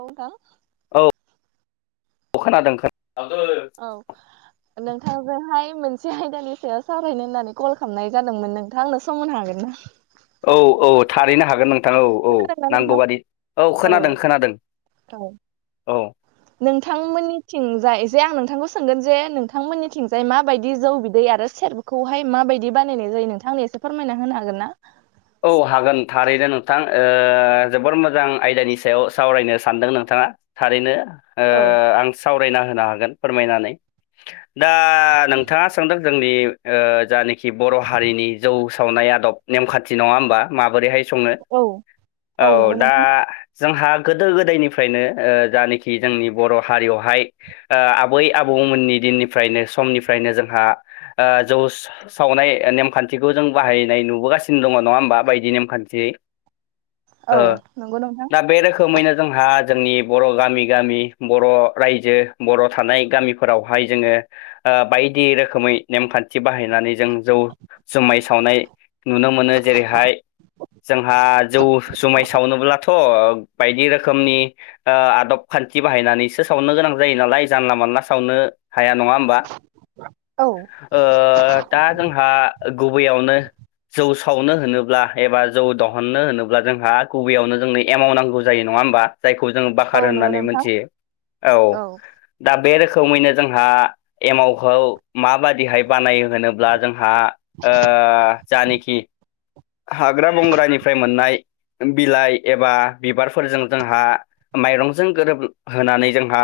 औ थां औ खोनादों खो औ नोंथांजोंहाय मोनसे आयदानि सायाव सावरायनो होननानै कल खालामनाय जादोंमोन नोंथाङा आंनो सम होननो हागोन ना? औ औ थारैनो हागोन नों थां औ औ खोनादोंना नोंथां? नांगौबादि औ खोनादों खोनादों औ। नोंथांमोननि थिंजाय जे आं नोंथांखौ सोंगोन जे नोंथांमोननि थिंजाय माबायदि जौ बिदै आरो सटखौहाय माबायदि बानायनाय जायो नोंथांनि एसे फोरमायना होनो हागोनना। औ हागोन थारैनो नोंथां जोबोर मोजां आयदानि सायाव सावरायनो सानदों नोंथाङा थारैनो ओ औ आं सावरायना होनो हागोन फोरमायनानै दा नोंथाङा सोंदों जोंनि जानिखि बर' हारिनि जौ सावनाय आदब नेमखान्थि फाथि नङा होनोमबा माबोरैहाय सङो औ औ नंगौ दा नोंथां जोंहा गोदो गोदायनिफ्रायनो जानाखि जोंनि बर' हारियावहाय आबै आबौमोननि दिननिफ्रायनो समनिफ्रायनो जोंहा जौ सा सावनाय नेमखान्थिखौ जों बाहायनाय नुबोगासिनो दङ नङा होमबा बायदि नेमान्थियै औ नंगौ नोंथां दा बे रोखोम खोमैनो जोंहा जोंनि बर' गामि गामि बर' रायजो बर' थानाय गामि फोरावहाय जोङो बायदि रोखोमै नेमखान्थि बाहायनानै जों जौ जुमाइ सावनाय नुनो मोनो जेरैहाय जोंहा जौ जुमाय सावनोब्लाथ थ' बायदि रोखोमनि आदब खान्थि बाहायनानैसो सावनो गोनां जायो नालाय जानला मानला सावनो हाया नङा होमबा औ ओ दा जोंहा गुबैयावनो जौ सावनो होनोब्ला एबा जौ दहननो होनोब्ला जोंहा गुबैयावनो जोंनो एमावनांगौ जायो नङा होमबा खौ जोङो औ बाखार नंगौ होननानै नोंथां मिथियो औ दा बे रोखोमैनो जोंहा एमावखौ माबादिहाय बानायो होनोब्ला जोंहा जानिखि हाग्रा बंग्रानिफ्राय मोननाय बिलाइ एबा बिबारफोरजों जोंहा माइरंजों गोरोबहोनानै जोंहा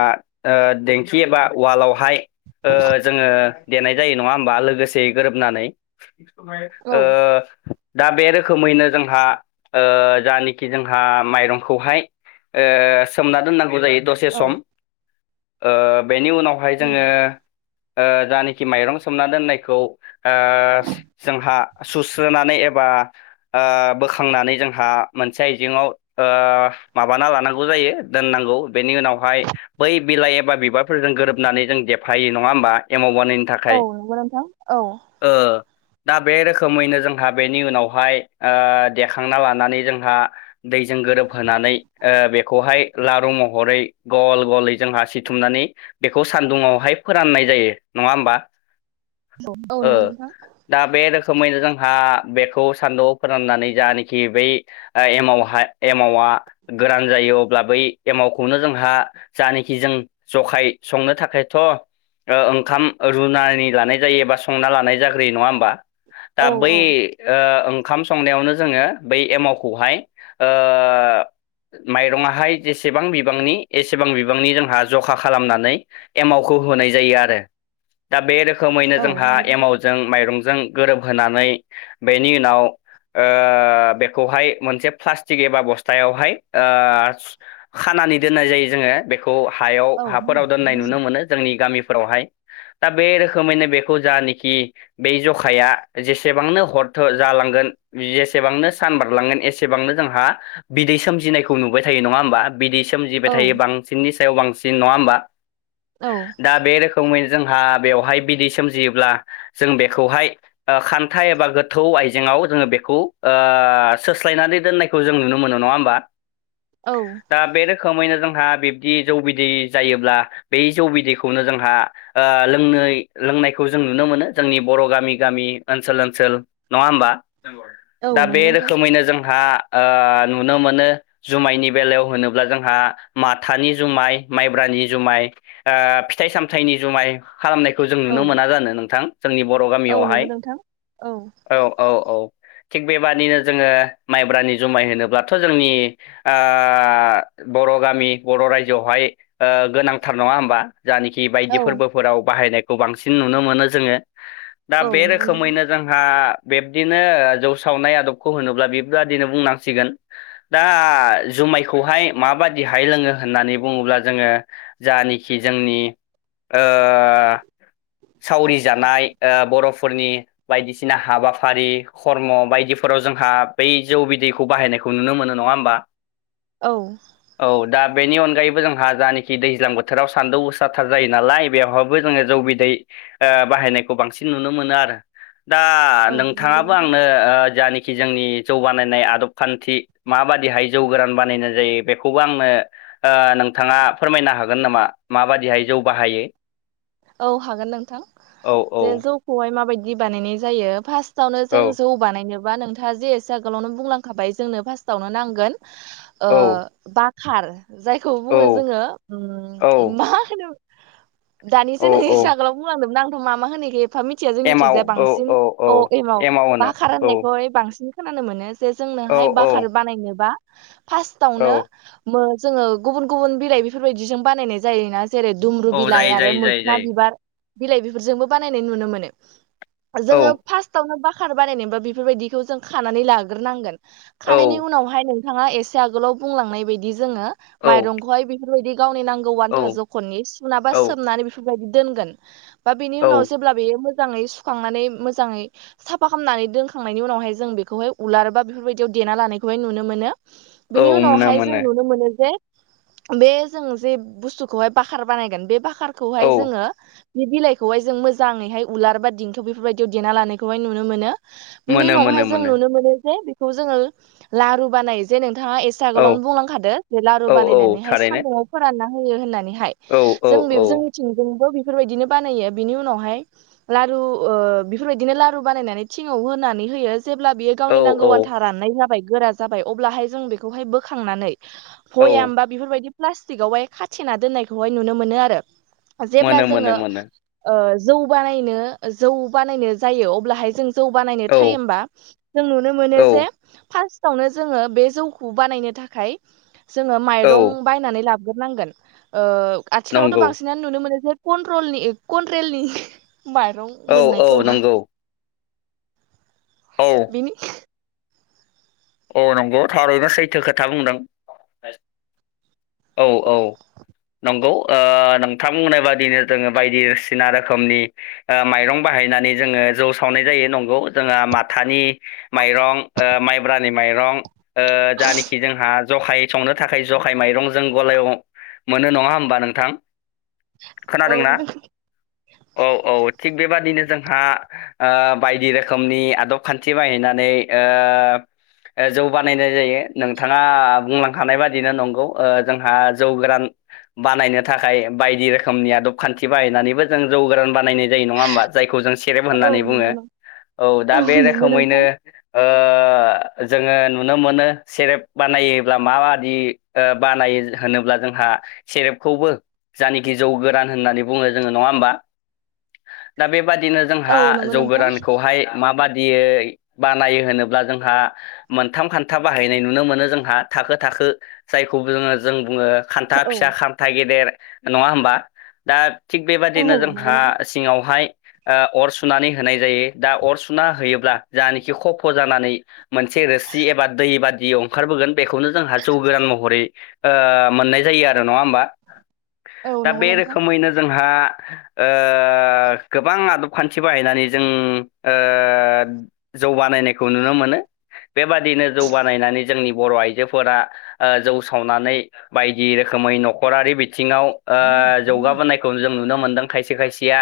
देंखि एबा उवालावहाय जोङो देनाय जायो नङा होनबा लोगोसे गोरोबनानै औ ओ दा बे रोखोमैनो जोंहा जानिखि जोंहा माइरंखौहाय सोमना दोननांगौ जायो दस से औ सम बेनि उनावहाय उम जोङो ओ जानोखि माइरं सोमना दोननायखौ ओ जोंहा सुस्रोनानै एबा ओ बोखांनानै जोंहा मोनसे आइजेङाव ओ माबाना लानांगौ जायो दोननांगौ बेनि उनावहाय बै बिलाइ एबा बिबारफोरजों गोरोबनानै जों देफायो नङा होमबा एमाव बानाय औ नंगौ नोंथां औ। ओ दा बे रोखोमैनो जोंहा बेनि उनावहाय ओ देखांना लानानै जोंहा दैजों गोरोबहोनानै बेखौहाय लारु महरै गल गलै जोंहा सिथुमनानै बेखौ सान्दुङावहाय फोराननाय जायो नङा होमबा औ औ ओ नंगौ नोंथां। दा बे रोखोमैनो जोंहा बेखौ सानदुङाव फोराननानै जानाखि बै एमावहा एमावा गोरान जायो अब्ला बै एमावखौनो जोंहा जानिखि जों जखाय संनो थाखायथ' ओंखाम रुनानै लानाय जायो एबा संना लानाय जाग्रोयो नङा होमबा दा औ बै औ ओ ओंखाम संनायावनो जोङो बै एमावखौहाय ओ माइरङाहाय जेसेबां बिबांनि एसेबां बिबांनि जोंहा जखा खालामनानै एमावखौ होनाय जायो आरो। दा बे रोखोमैनो औ जोंहा नंगौ नोंथां एमावजों माइरंजों गोरोबहोनानै बेनि उनाव ओ बेखौहाय मोनसे प्लास्टिक एबा बस्थायावहाय खानानि दोननाय जायो जोङो बेखौ हायाव औ हाफोराव दोननाय नुनो मोनो जोंनि गामिफोरावहाय। दा बे रोखोमैनो बेखौ जानाखि बै जखाया जेसेबांनो हर जालांगोन जेसेबांनो सान बारलांगोन एसेबांनो जोंहा बिदै सोमजिनायखौ नुबाय थायो नङा होमबा? बिदि सोमजिबाय औ थायो बांसिननि सायाव बांसिन नङा होमबा? औ। दा बे रोखोमैनो जोंहा बेवहाय बिदै सोमजियोब्ला जों बेखौहाय ओ खान्था एबा गो थौ आइजेंआव जोङो बेखौ ओ सोस्लायनानै दोननायखौ जों नुनो मोनो नङा होमबा? औ। दा बे रोखोमैनो जोंहा बिब्दि जौ बिदै जायोब्ला बै जौ बिदैखौनो जोंहा ओ लोंनोइ लोंनायखौ जों नुनो मोनो जोंनि बर' गामि गामि ओनसोल ओनसोल नङा होमबा? औ दा नंगौ बे नोंथां रोखोमैनो जोंहा ओ नुनो मोनो जुमायनि बेलायाव होनोब्ला जोंहा माथानि जुमाय माइब्रानि जुमाय ओ फिथाइ सामथाइनि जुमाय खालामनायखौ जों औ नुनो मोना जानो नोंथां जोंनि बर' गामि औ नंगौ नोंथां औ। औ औ औ थिग बेबादिनो जोङो माइब्रानि जुमाय होनोब्लाथ' जोंनि ओ बर' गामि बर' रायजोआवहाय ओ गोनांथार नङा होमबा जानिखि बायदि औ फोरबोफोराव बाहायनायखौ बांसिन नुनो मोनो जोङो दा औ बे नंगौ नोंथां रोखोमैनो जों हा बिब्दिनो जौ सावनाय आदबखौ होनोब्ला बे दिनो बुंनांसिगोन। दा जुमायखौहाय माबादिहाय लोङो होननानै बुङोब्ला जोङो जानिखि जोंनि ओ सावरि जानाय ओ बर'फोरनि बायदिसिना हाबाफारि खर्म' बायदिफोराव जोंहा बै जौ बिदैखौ बाहायनायखौ नुनो मोनो नङा होमबा? औ। औ दा बेनि अनगायैबो जोंहा जानाखि दैज्लां बोथोराव सान्दौ गोसाथार जायो नालाय बेवहाय जोङो जौ बिदै बाहायनायखौ बांसिन नुनो मोनो आरो। दा औ नंगौ नोंथाङाबो नोंथां आंनो ओ जानखि जोंनि जौबानायनाय आदब खान्थि माबादिहाय जौ गोरान बानायनाय जायो बेखौबो आंनो ओ नोंथाङा फोरमायनो हागोन नामा माबाददिहाय जौ बाहायो? औ हागोन नोंथां औ औ जे जौखौहाय माबायदि बानायनाय जायो फार्स्ट फार्स्टआवनो जों औ जौ बानायनोबा नोंथाङा जे एसे आगोलावनो बुंलांखाबाय जोंनो फार्स्टआवनो नांगोन ओ औ बखार जायखौ बुङो औ जोङो औ मा होनो औ दानिसो नों इसे औ आगोलाव बुंलांदोंमोन आंथ' मा होनो ओ [unintelligible] मिथिया जोंनिथिंजाया बांसिन औ एमाव बा होनो बाखार औ होन्नायखौहाय बांसिन खोनानो मोनो जे औ जोंनोहाय औ बाखार बानायनोबा औ फार्स्टावनो जोङो गुबुन गुबुन बिलाइ बेफोरबायदिजों बानायनाय जायोना जेरै दुम्रु औ बिलाइ जायो आ जायो जायो जायो बिबार बिलाइ बेफोरजोंबो बानायनाय नुनो मोनो। औ जोङो फार्स्टावनो बाखार बानायनोबा बेफोरबायदिखौ जों खानानै लाग्रोनांगोन। औ खानायनि उनावहाय नों थाङा एसे आोलाव बुंलांनाय बायदि जोङो माइरंखौहाय बेफोरबायदि गावनि नां गौ आन्था औ जखमनि सुना बा औ सोनानै बेफोरबादि दोनगोन, बा बिनि औ उनाव जों बेयो मोजाङै सुखांनानै मोजाङै साफा खालामनानै दोनखांनायनि उनावहाय जों बेखौहाय उलार बा बेफोरबायदियाव देना लानायखौहाय नुनो मोनो बिनि मोनो उनावहाय जों मोनो नुनो मोनो जे बे जों जे बुस्तुखौहाय बाखार बानायगोन बे औ बाखारखौहाय जोङो बे बिलाइखौहाय जों मोजाङैहाय उलार बा दिंखियाव बेफोरबायदियाव देना लानायखौहाय नुनो मोनो बिनि मोनो मोनो उनावहाय जों नुनो मोनो जे बेखौ जोङो लारु बानाय जे नोंथाङा एसे आगोलावनो औ बुंलांखादो जे लारु औ औ बानायनानैहाय थारैनो सान्दुुंआव फोरानना होयो होननानैहाय। औ औ औ। मिथिंजोंबो बेफोरबायदिनो बानायो बिनि उनावहाय लारु ओ बेफोरबायदिनो लारु बानायनानै थिङाव होनानै होयो जेब्ला बेयो औ गावनि नांगौ औ आनथा राननाय जाबाय गोरा जाबाय अब्ला हाय जों बेखौ हाय बोखांनानै औ भयाम बा बेफोरबायदि प्लास्टिकआवहाय खाथेना दोननायखौहाय नुनो मोनो आरो। जेब्ला मोनो मोनो जोङो मोनो ओ जौ बानायनो जौ बानायनो जायो अब्लाहाय जों जौ बानायनो औ टाइमबा जों नुनो मोनो औ जे फास्टआवनो जोङो बे जौखौ बानायनो थाखाय जोङो औ माइरं बायनानै लाग्रो नांगोन ओ आथिखालावथ' नंगौ बांसिन नुनो मोनो जे कनट्रलनि कनट्रेलनि माइरं औ औ मोननायखौ नंगौ औ बिनि औ नंगौ थारैनो सैथो खोथा बुंदों औ औ नंगौ ओ नोंथां बुंनाय बादिनो जोङो बायदिसिना रोखोमनि ओ माइरं बाहायनानै जोङो जौ सावनाय जायो नंगौ जोंहा माथानि माइरं ओ माइ माइरं ओ जानिखि जोंहा जखाय संनो थाखाय जखाय माइरं जों गलायाव मोनो नङा होमबा नोंथां औ खोनादोंना? औ औ थिग बेबादिनो जोंहा ओ बायदि रोखोमनि आदब खान्थि बाहायनानै जौ बानायनाय जायो नोंथाङा बुंलांखानाय बादिनो नंगौ ओ जोंहा जौ गोरान बानायनो थाखाय बायदि रोखोमनि आदब खान्थि बाहायनानैबो जों जौ गोरान बानायनाय जायो नङा होमबा जायखौ जों सेरेब औ होननानै बुङो नंगौ नों औ दा बे नंगौ रोखोमैनो नोंथां ओ जोङो नुनो मोनो सेरेप बानायोब्ला माबादि ओ बानायो होनोब्ला जोंहा सेरेबखौबो जानेखि जौ गोरान होननानै बुङो जोङो नङा होमबा दा बेबादिनो औ जोंहा नंगौ जौ नोंथां गोरानखौहाय माबादियै बानायो होनोब्ला जोंहा मोनथाम खान्था बाहायनाय नुनो मोनो जोंहा थाखो थाखो जायखौ जोङो जों बुङो खान्था औ फिसा खान्था गेदेर नङा होमबा दा थिग बेबादिनो औ नंगौ जोंहा नोंथां सिङावहाय ओ अर सुनानै होनाय जायो दा अर सुना होयोब्ला जानेखि खफ' जानानै मोनसे रोसि एबा दै बादियाव ओंखारबोगोन बेखौनो जोंहा जौ गोरान महरै ओ मोननाय जायो आरो नङा होमबा औ दा नंगौ बे नोंथां रोखोमैनो जोंहा ओ ओ गोबां आदब-खान्थि बाहायनानै जों ओ जौ बानायनायखौ नुनो मोनो बेबादिनो जौ बानायनानै जोंनि बर' आइजोफोरा ओ जौ सावनानै बायदि रोखोमै नखरारि बि थिङाव ओ जौगाबोनायखौ जों नुनो मोनदों खायसे खायसेया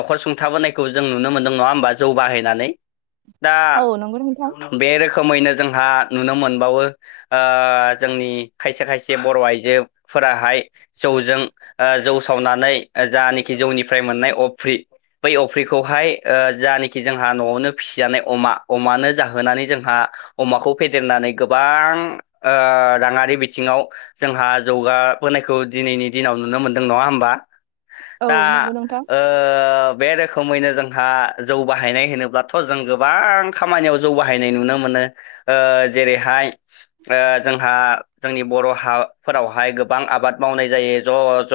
नखर सुंथाबोनायखौ जों नुनो मोनदों नंङा होमबा जौ बाहायनानै दा औ नंगौ नोंथां बे रोखोमैनो जोंहा नुनो मोनबावो ओ जोंनि खायसे खायसे बर' आइजोफोराहाय जौजों ओ जौ सावनानै जानखि जौनिफ्राय मोननाय अफ्रि बै अफ्रिखौहाय ओ जानेखि जोंहा न'आवनो फिसिजानाय अमा अमानो जाहोनानै जोंहा अमाखौ फेदेरनानै गोबां ओ राङारि बिथिङाव जोंहा जौगाबोनायखौ दिनैनि दिनाव नुनो मोनदों नङा होमबा औ दा नंगौ नोंथां ओ बे रोखोमैनो जोंहा जौ बाहायनाय होनोब्लाथ' जों गोबां खामानियाव जौ बाहायनाय नुनो मोनो ओ जेरैहाय ओ जोंहा जोंनि बर हाफोरावहाय गोबां आबाद मावनाय जायो ज ज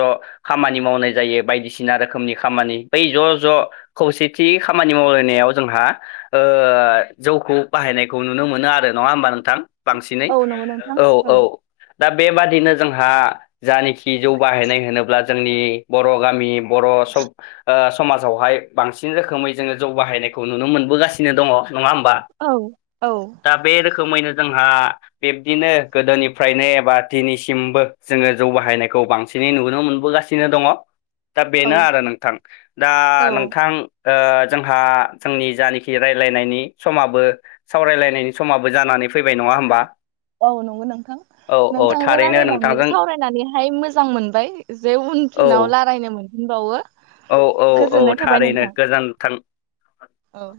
खामानि मावनाय जायो बायदिसिना रोखोमनि खामानि बै ज ज खौसेथि खामानि मावलायनायाव जोंहा ओ जौखौ बाहायनाय खौ नुनो मोनो आरो नंङा होमबा नोंथां बांसिनै औ नंगौ नोंथां औ औ दा बेबादिनो जोंहा जानखि जौ बाहायनाय होनोब्ला जोंनि बर गामि बर सब ओ स समाजावहाय बांसिन रोखोमै जोङो जौ बाहायनायखौ नुनो मोनबोगासिनो दङ नङा होमबा? औ औ दा बे रोखोमैनो जोंहा बिब्दिनो गोदोनिफ्रायनो एबा दिनैसिमबो जोङो जौ बाहायनायखौ बांसिन नै नुनो मोनबोगासिनो दङ दा औ बेनो आरो नोंथां दा औ नोंथां ओ जोंहा जोंनि जानखि राय्लायनायनि समाबो सावरायलायनायनि समाबो जानानै फैबाय नंङा होमबा? औ नंगौ नोंथां। औ औ नोंथांजों थारैनो रायायनानै नोंथांजों सावरायनानैहाय मोजां मोनबाय जे उन औ फिनाव रायलायनो मोन बावो औ औ औ थारैनो गोजोनथों औ